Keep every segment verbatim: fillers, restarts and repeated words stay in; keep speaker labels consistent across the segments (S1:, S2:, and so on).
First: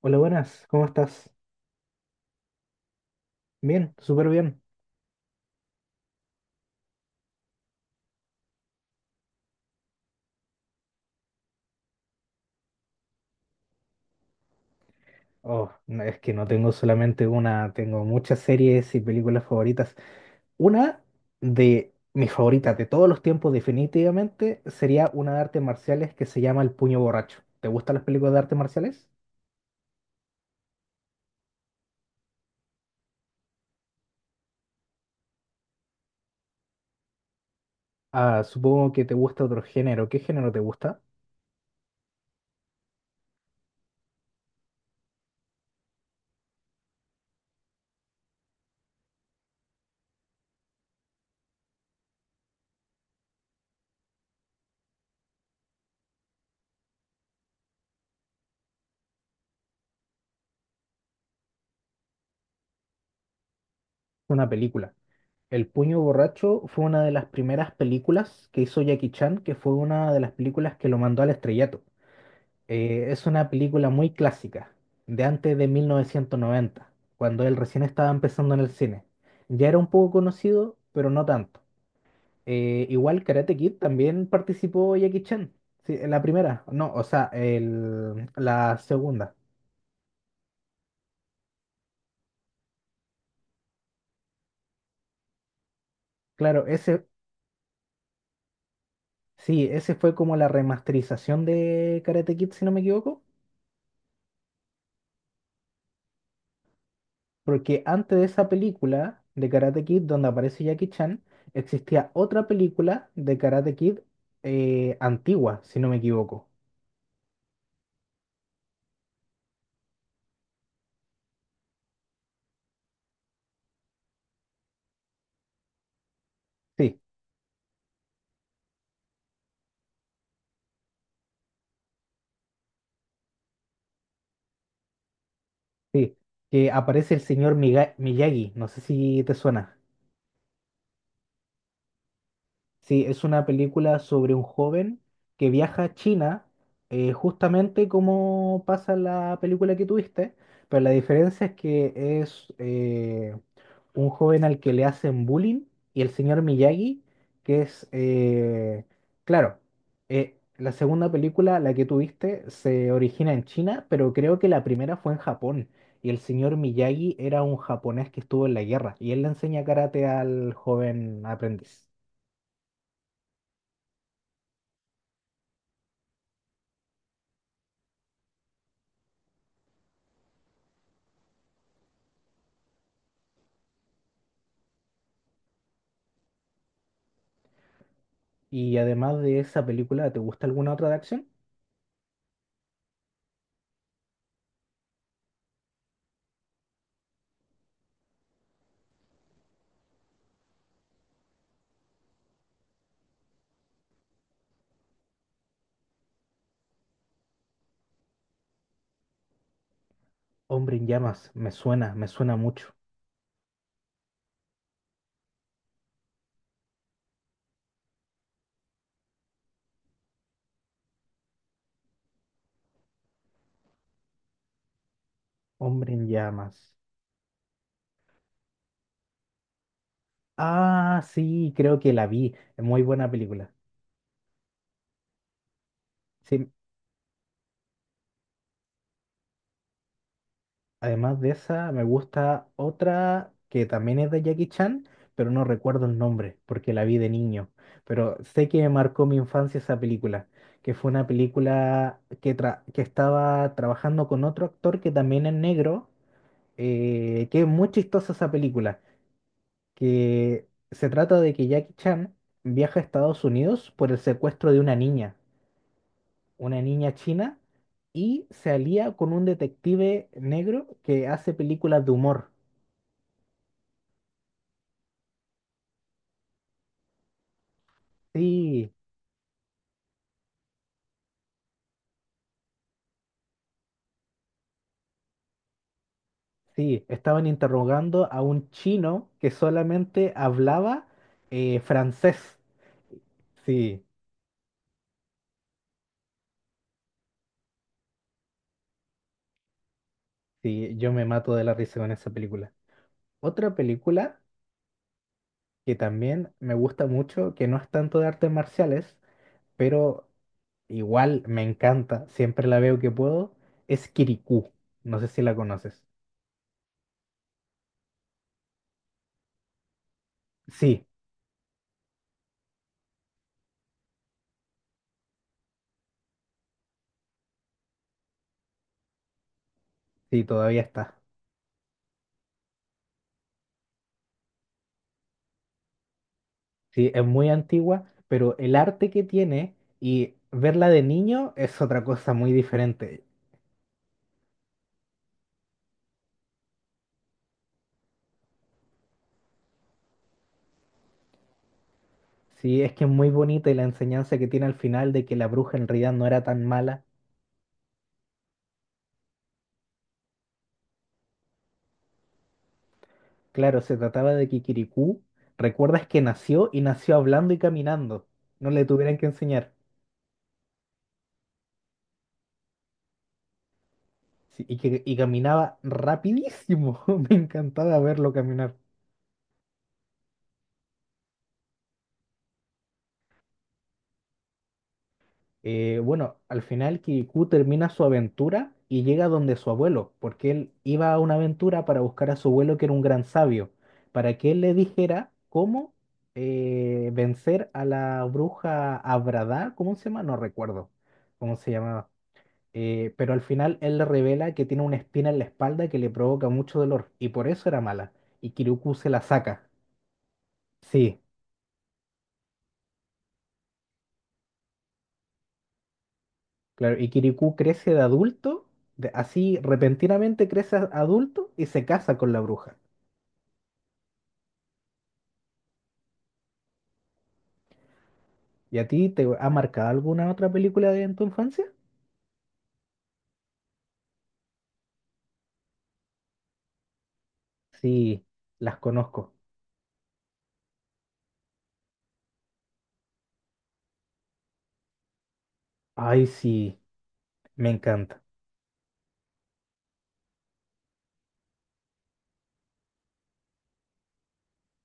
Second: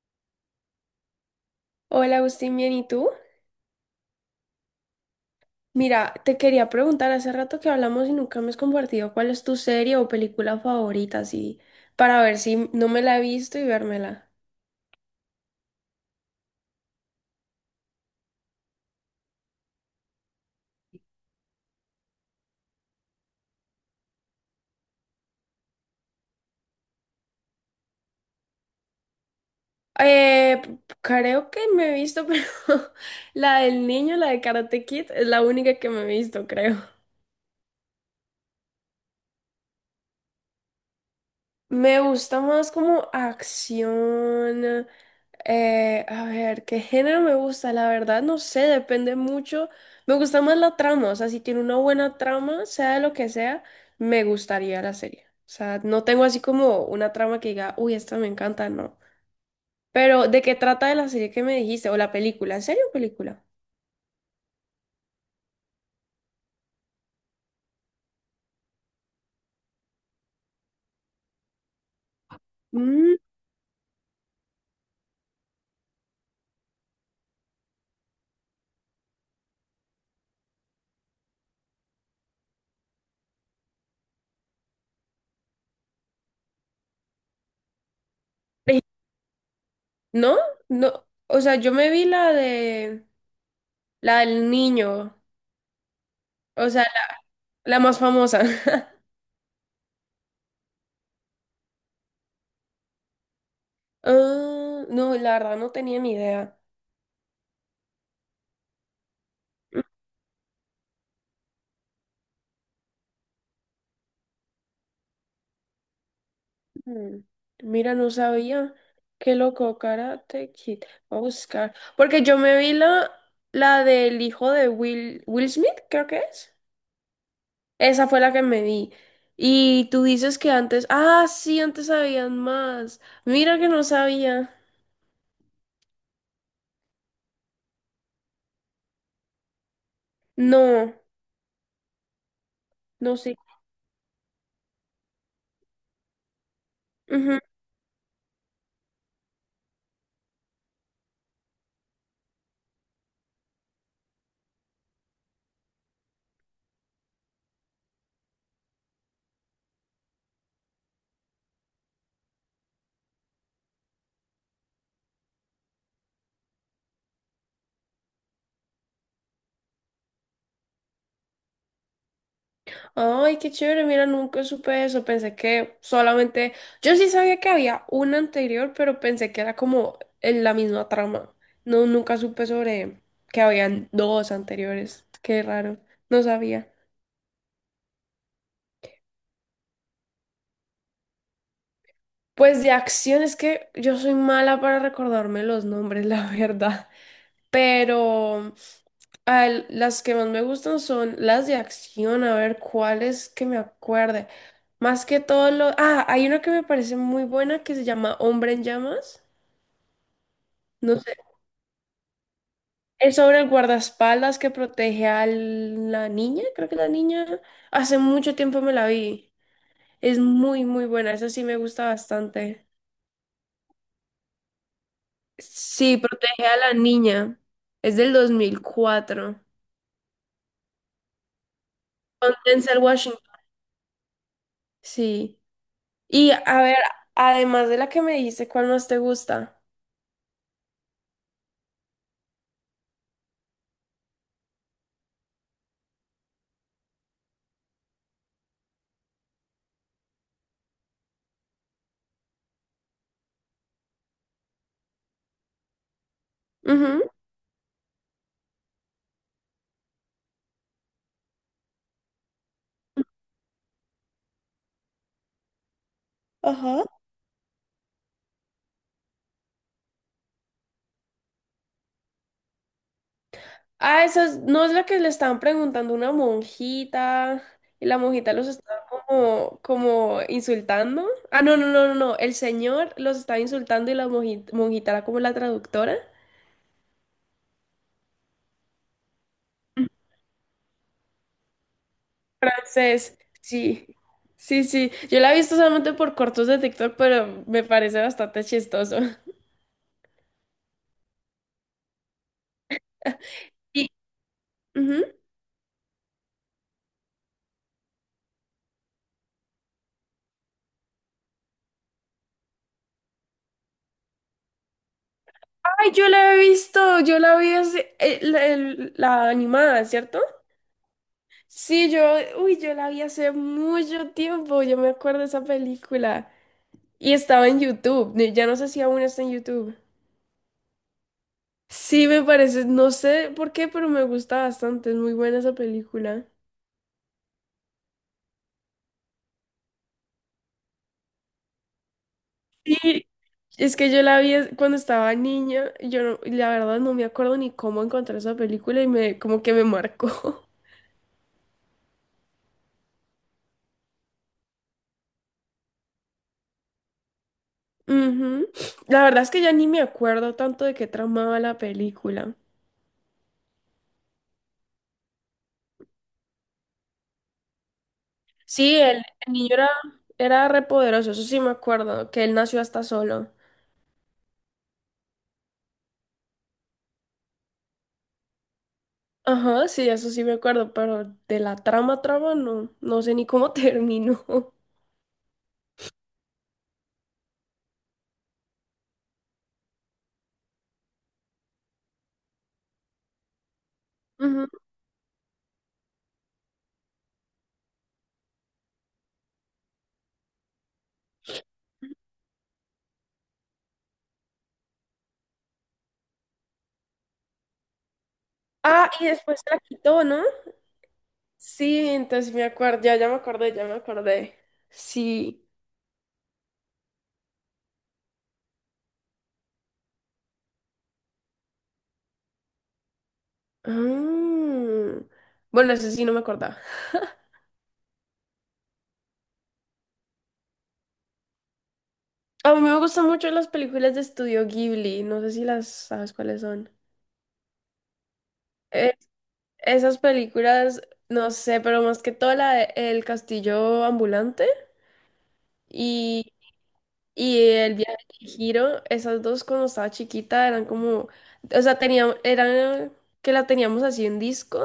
S1: Hola, buenas, ¿cómo estás?
S2: Hola Agustín, bien, ¿y tú?
S1: Bien, súper bien.
S2: Mira, te quería preguntar, hace rato que hablamos y nunca me has compartido cuál es tu serie o película favorita, así, para ver si no me la he visto y vérmela.
S1: Oh, no, es que no tengo solamente una, tengo muchas series y películas favoritas. Una de mis favoritas de todos los tiempos, definitivamente, sería una de artes marciales que se llama El Puño Borracho. ¿Te gustan las películas de artes marciales?
S2: Eh, p- creo que me he visto, pero la del niño, la de Karate Kid, es la única que me he visto, creo.
S1: Ah, supongo que te gusta otro género. ¿Qué género te gusta?
S2: Me gusta más como acción. Eh, a ver, ¿qué género me gusta? La verdad, no sé, depende mucho. Me gusta más la trama, o sea, si tiene una buena trama, sea de lo que sea, me gustaría la serie. O sea, no tengo así como una trama que diga, uy, esta me encanta, no. Pero, ¿de qué trata de la serie que me dijiste? O la película, ¿en serio película?
S1: Una película. El Puño Borracho fue una de las primeras películas que hizo Jackie Chan, que fue una de las películas que lo mandó al estrellato. Eh,
S2: Mm,
S1: es una película muy clásica, de antes de mil novecientos noventa, cuando él recién estaba empezando en el cine. Ya era un poco conocido, pero no tanto. Eh, igual Karate Kid también participó Jackie Chan, sí, en la primera, no, o sea, el- la
S2: eh,
S1: segunda.
S2: ¿No? No, o sea, yo me vi la de, la del niño,
S1: Claro,
S2: o sea,
S1: ese,
S2: la la más famosa.
S1: sí, ese fue como la remasterización de Karate Kid, si no me equivoco.
S2: Ah, no, la verdad no tenía ni idea.
S1: Porque antes de esa película de Karate Kid, donde aparece Jackie Chan, existía otra película de Karate Kid, eh, antigua, si no me equivoco.
S2: Ujú. Mira, no sabía. Qué loco, Karate Kid. Voy a buscar. Porque yo me vi la, la del hijo de Will, Will Smith, creo que es.
S1: Sí,
S2: Esa fue la que me vi. Y tú dices que antes. Ah, sí, antes sabían más. Mira que no sabía.
S1: sí, que aparece el señor Miga- Miyagi, no sé si te suena.
S2: No,
S1: Sí,
S2: no
S1: es
S2: sé.
S1: una película sobre un joven que viaja a China, eh, justamente como pasa en la película que tuviste, pero la diferencia es que es, eh, un joven al que le hacen bullying y el señor Miyagi, que es, eh, claro, eh, la segunda película, la que tuviste, se origina en China, pero creo que la primera fue en Japón, y el señor Miyagi era un japonés que estuvo en la guerra y él le enseña karate al joven aprendiz.
S2: Ay, qué chévere, mira, nunca supe eso, pensé que solamente, yo sí sabía que había una anterior, pero pensé que era como en la misma trama. No, nunca supe sobre que habían dos anteriores, qué raro, no sabía.
S1: Y además de esa película, ¿te gusta alguna otra de acción?
S2: Pues de acción es que yo soy mala para recordarme los nombres, la verdad. Pero al- las que más me gustan son las de acción, a ver cuáles que me acuerde. Más que todo lo… Ah, hay una que me parece muy buena que se llama Hombre en Llamas.
S1: Hombre en
S2: No sé.
S1: llamas, me suena, me suena mucho.
S2: Es sobre el guardaespaldas que protege a la niña, creo que la niña. Hace mucho tiempo me la vi. Es muy, muy buena. Esa sí me gusta bastante.
S1: Hombre
S2: Sí,
S1: en
S2: protege a
S1: llamas.
S2: la niña. Es del dos mil cuatro.
S1: Ah, sí, creo que la
S2: Con
S1: vi. Es
S2: Denzel
S1: muy buena
S2: Washington.
S1: película.
S2: Sí. Y
S1: Sí,
S2: a ver, además de la que me dijiste, ¿cuál más te gusta?
S1: además de esa, me gusta otra que también es de Jackie Chan, pero no recuerdo el nombre porque la vi de niño. Pero sé que me marcó mi infancia esa película, que fue una película que, tra- que estaba trabajando con otro actor que también es negro,
S2: Ujú.
S1: eh, que es muy chistosa esa película, que se trata de que Jackie Chan viaja a Estados Unidos por el secuestro de una niña, una
S2: Ajá.
S1: niña china, y se alía con un detective negro que hace películas de humor.
S2: Ah, esa es- no es la que le estaban preguntando a una monjita y la monjita los
S1: Sí,
S2: estaba como, como insultando. Ah, no, no, no, no, no. El señor los estaba insultando y la monji- monjita, era como la traductora.
S1: sí, estaban interrogando a un chino que solamente hablaba eh, francés.
S2: Entonces,
S1: Sí,
S2: sí, sí, sí. Yo la he visto solamente por cortos de TikTok, pero me parece bastante chistoso.
S1: sí, yo me mato de la risa con esa película. Otra
S2: Sí.
S1: película que también me gusta mucho, que no es tanto de artes marciales, pero igual me encanta, siempre la veo que puedo, es Kirikou. No sé si la conoces.
S2: Ay, yo la he visto, yo la vi hace- eh, la, el- la animada, ¿cierto?
S1: Sí,
S2: Sí, yo, uy, yo la vi hace mucho tiempo, yo me acuerdo de esa película. Y estaba en YouTube, ne- ya no sé si aún está en YouTube.
S1: sí, todavía está.
S2: Sí, me parece, no sé por qué, pero me gusta bastante, es muy buena esa película.
S1: Sí, es muy antigua, pero el arte que tiene y verla de niño es otra cosa muy diferente.
S2: Sí, es que yo la vi es- cuando estaba niña, yo no- la verdad no me acuerdo ni cómo encontré esa película y me, como que me marcó.
S1: Sí, es que es muy bonita y la enseñanza que tiene al final de que la bruja en realidad no era tan mala.
S2: Ujú. La verdad es que ya ni me acuerdo tanto de qué tramaba la película.
S1: Claro, se trataba de Kikirikú. Recuerdas que nació y nació hablando y caminando. No le
S2: Sí,
S1: tuvieran
S2: el,
S1: que
S2: el
S1: enseñar.
S2: niño era, era re poderoso, eso sí me acuerdo, que él nació hasta solo.
S1: Sí, y que y caminaba rapidísimo. Me encantaba verlo caminar.
S2: Ajá, sí, eso sí me acuerdo, pero de la trama, trama, no, no sé ni cómo terminó. Ujú.
S1: Eh, bueno, al final Kirikou termina su aventura y llega donde su abuelo, porque él iba a una aventura para buscar a su abuelo que era un gran sabio, para que él le dijera cómo eh, vencer a la bruja Abradá, ¿cómo se llama? No recuerdo cómo se llamaba. Eh, pero al final él le revela que tiene una espina en la espalda que le provoca mucho dolor y por eso era mala. Y Kirikou
S2: Ah,
S1: se la
S2: y después
S1: saca.
S2: se la quitó, ¿no?
S1: Sí.
S2: Sí, entonces me acuerdo, ya, ya me acordé, ya me acordé. Sí.
S1: Claro, y Kirikou crece de adulto, de- así repentinamente crece a- adulto y se casa con la bruja.
S2: Ah. Bueno, eso sí no me acordaba.
S1: ¿Y a ti te ha marcado alguna otra película de en tu infancia?
S2: A mí me gustan mucho las películas de Estudio Ghibli, no sé si las sabes cuáles son.
S1: Sí, las
S2: Eh,
S1: conozco.
S2: esas películas, no sé, pero más que todo la de El Castillo Ambulante
S1: Ay,
S2: y,
S1: sí,
S2: y
S1: me
S2: El Viaje
S1: encanta.
S2: de Chihiro, esas dos cuando estaba chiquita eran como, o sea, teníamos, eran que la teníamos así en disco,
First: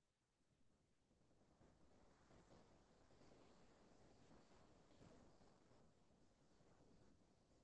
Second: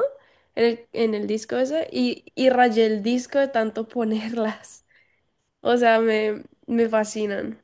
S2: en el, en el disco ese, y, y rayé el disco de tanto ponerlas. O sea, me, me fascinan.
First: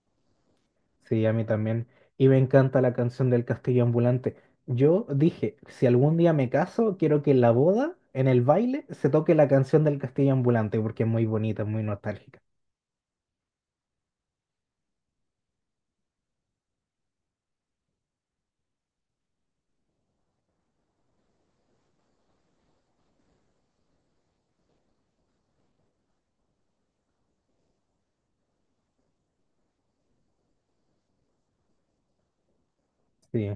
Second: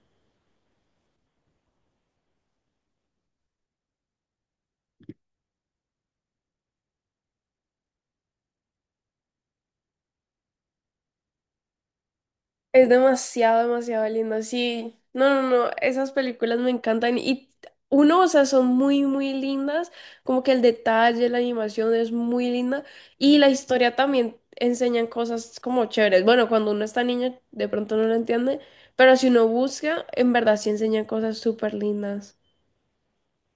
S1: Sí, a mí también. Y me encanta la canción del Castillo Ambulante. Yo dije, si algún día me caso, quiero que en la boda, en el baile, se toque la canción del Castillo Ambulante, porque es muy bonita, es muy nostálgica.
S2: Es demasiado, demasiado lindo. Sí, no, no, no, esas películas me encantan y uno, o sea, son muy, muy lindas, como que el detalle, la animación es muy linda y la historia también enseñan cosas como chéveres. Bueno, cuando uno está niño de pronto no lo entiende, pero si uno busca, en verdad sí enseñan cosas súper lindas.
S1: Sí.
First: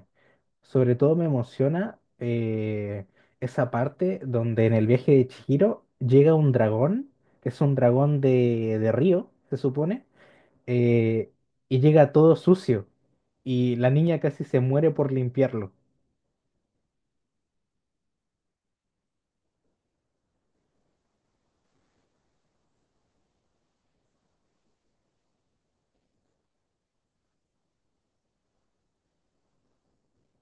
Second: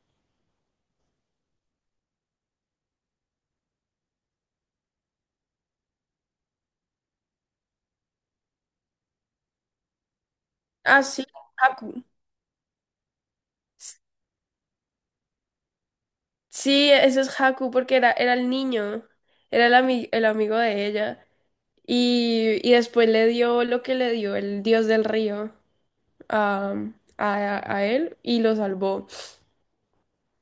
S1: Sobre todo me emociona eh, esa parte donde en el viaje de Chihiro llega un dragón, que es un dragón de, de río, se supone,
S2: Ah, sí,
S1: eh, y
S2: Haku.
S1: llega todo sucio. Y la
S2: S-
S1: niña casi se muere por limpiarlo.
S2: Sí, eso es Haku porque era, era el niño, era el, ami- el amigo de ella. Y, y después le dio lo que le dio el dios del río a, a, a él y lo salvó.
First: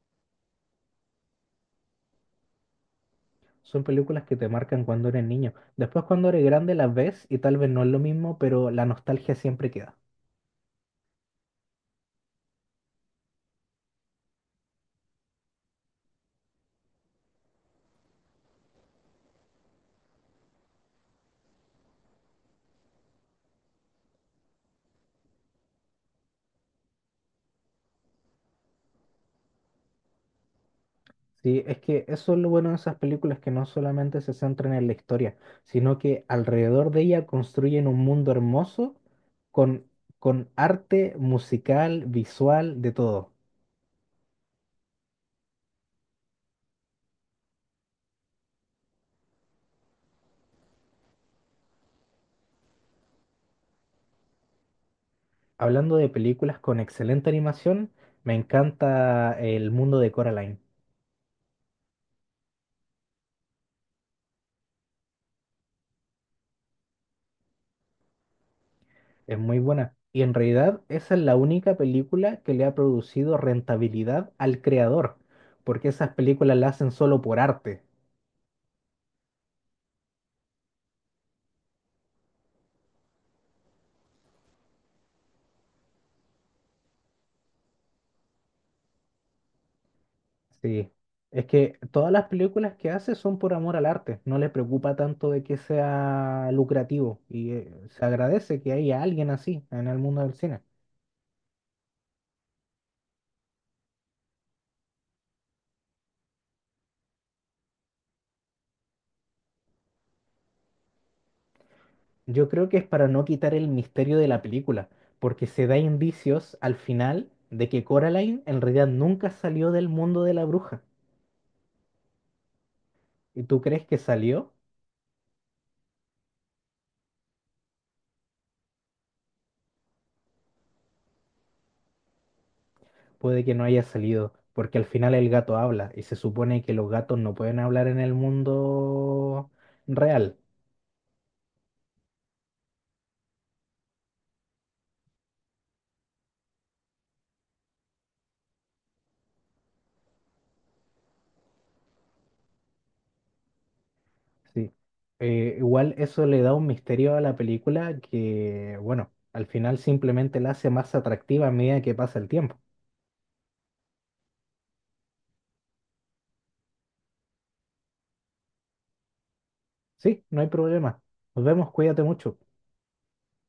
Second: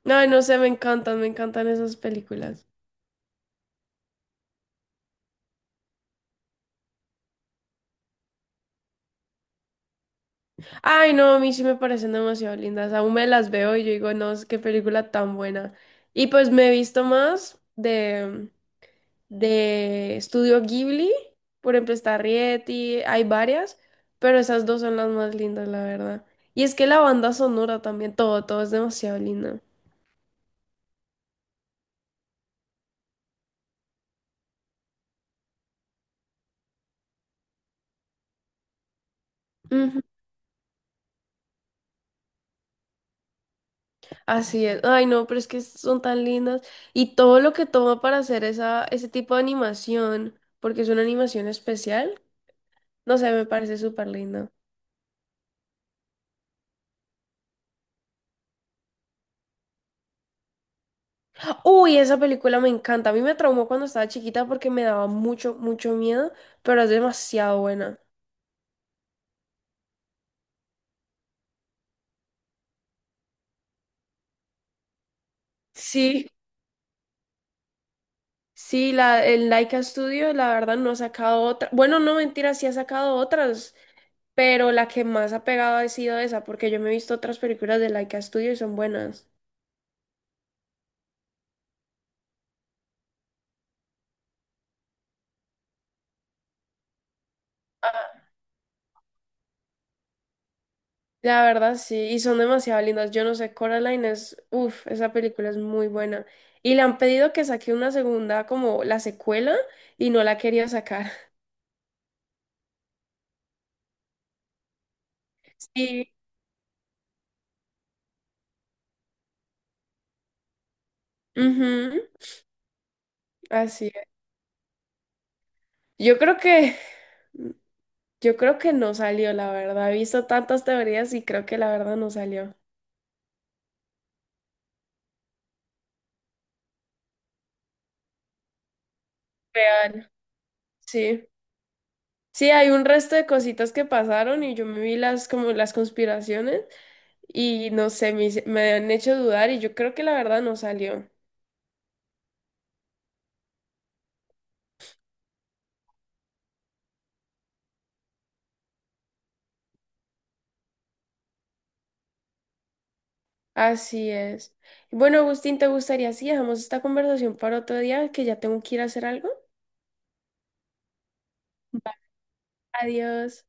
S2: Ay, no sé, me encantan, me encantan esas películas.
S1: Son películas que te marcan cuando eres niño. Después cuando eres grande las ves y tal vez no es lo mismo, pero la nostalgia siempre queda.
S2: Ay, no, a mí sí me parecen demasiado lindas. Aún me las veo y yo digo, no, es qué película tan buena. Y pues me he visto más de, de Estudio Ghibli, por ejemplo, está Rieti, hay varias, pero esas dos son las más lindas, la verdad. Y es que la banda sonora también, todo, todo es demasiado lindo.
S1: Sí, es que eso es lo bueno de esas películas que no solamente se centran en la historia, sino que alrededor de ella construyen un mundo hermoso con, con arte musical, visual, de todo.
S2: Así es. Ay, no, pero es que son tan lindas. Y todo lo que toma para hacer esa, ese tipo de animación, porque es una animación especial, no sé, me parece súper lindo.
S1: Hablando de películas con excelente animación, me encanta El mundo de Coraline.
S2: Uy, esa película me encanta. A mí me traumó cuando estaba chiquita porque me daba mucho, mucho miedo, pero es demasiado buena.
S1: Es muy buena. Y en realidad esa es la única película que le ha producido rentabilidad al creador, porque esas
S2: Sí.
S1: películas las hacen solo por arte.
S2: Sí, la, el Laika Studio, la verdad, no ha sacado otra. Bueno, no, mentira, sí ha sacado otras, pero la que más ha pegado ha sido esa, porque yo me he visto otras películas de Laika Studio y son buenas.
S1: Sí, es que todas las películas que hace son por amor al arte, no le preocupa tanto de que sea lucrativo y eh, se agradece que haya alguien así en el mundo del cine.
S2: La verdad, sí, y son demasiado lindas. Yo no sé, Coraline es, uff, esa película es muy buena. Y le han pedido que saque una segunda, como la secuela, y no la quería sacar.
S1: Yo creo que es para no quitar el misterio de la película, porque se da
S2: Sí.
S1: indicios al final de que Coraline en realidad nunca salió del mundo de la bruja.
S2: Ujú,
S1: ¿Y tú crees
S2: así
S1: que
S2: es.
S1: salió?
S2: Yo creo que, yo creo que no salió, la verdad. He visto tantas teorías y creo que la verdad no salió.
S1: Puede que no haya salido, porque al final el gato habla y se supone que los gatos no pueden hablar en el mundo
S2: Real.
S1: real.
S2: Sí. Sí, hay un resto de cositas que pasaron y yo me vi las, como las conspiraciones y no sé, me, hice- me han hecho dudar y yo creo que la verdad no salió.
S1: Sí. Eh, igual eso le da un misterio a la película que, bueno, al final simplemente la hace más atractiva a medida que pasa el tiempo.
S2: Así es. Bueno, Agustín, ¿te gustaría si dejamos esta conversación para otro día? Que ya tengo que ir a hacer algo.
S1: Sí, no hay problema. Nos vemos, cuídate mucho.
S2: Adiós.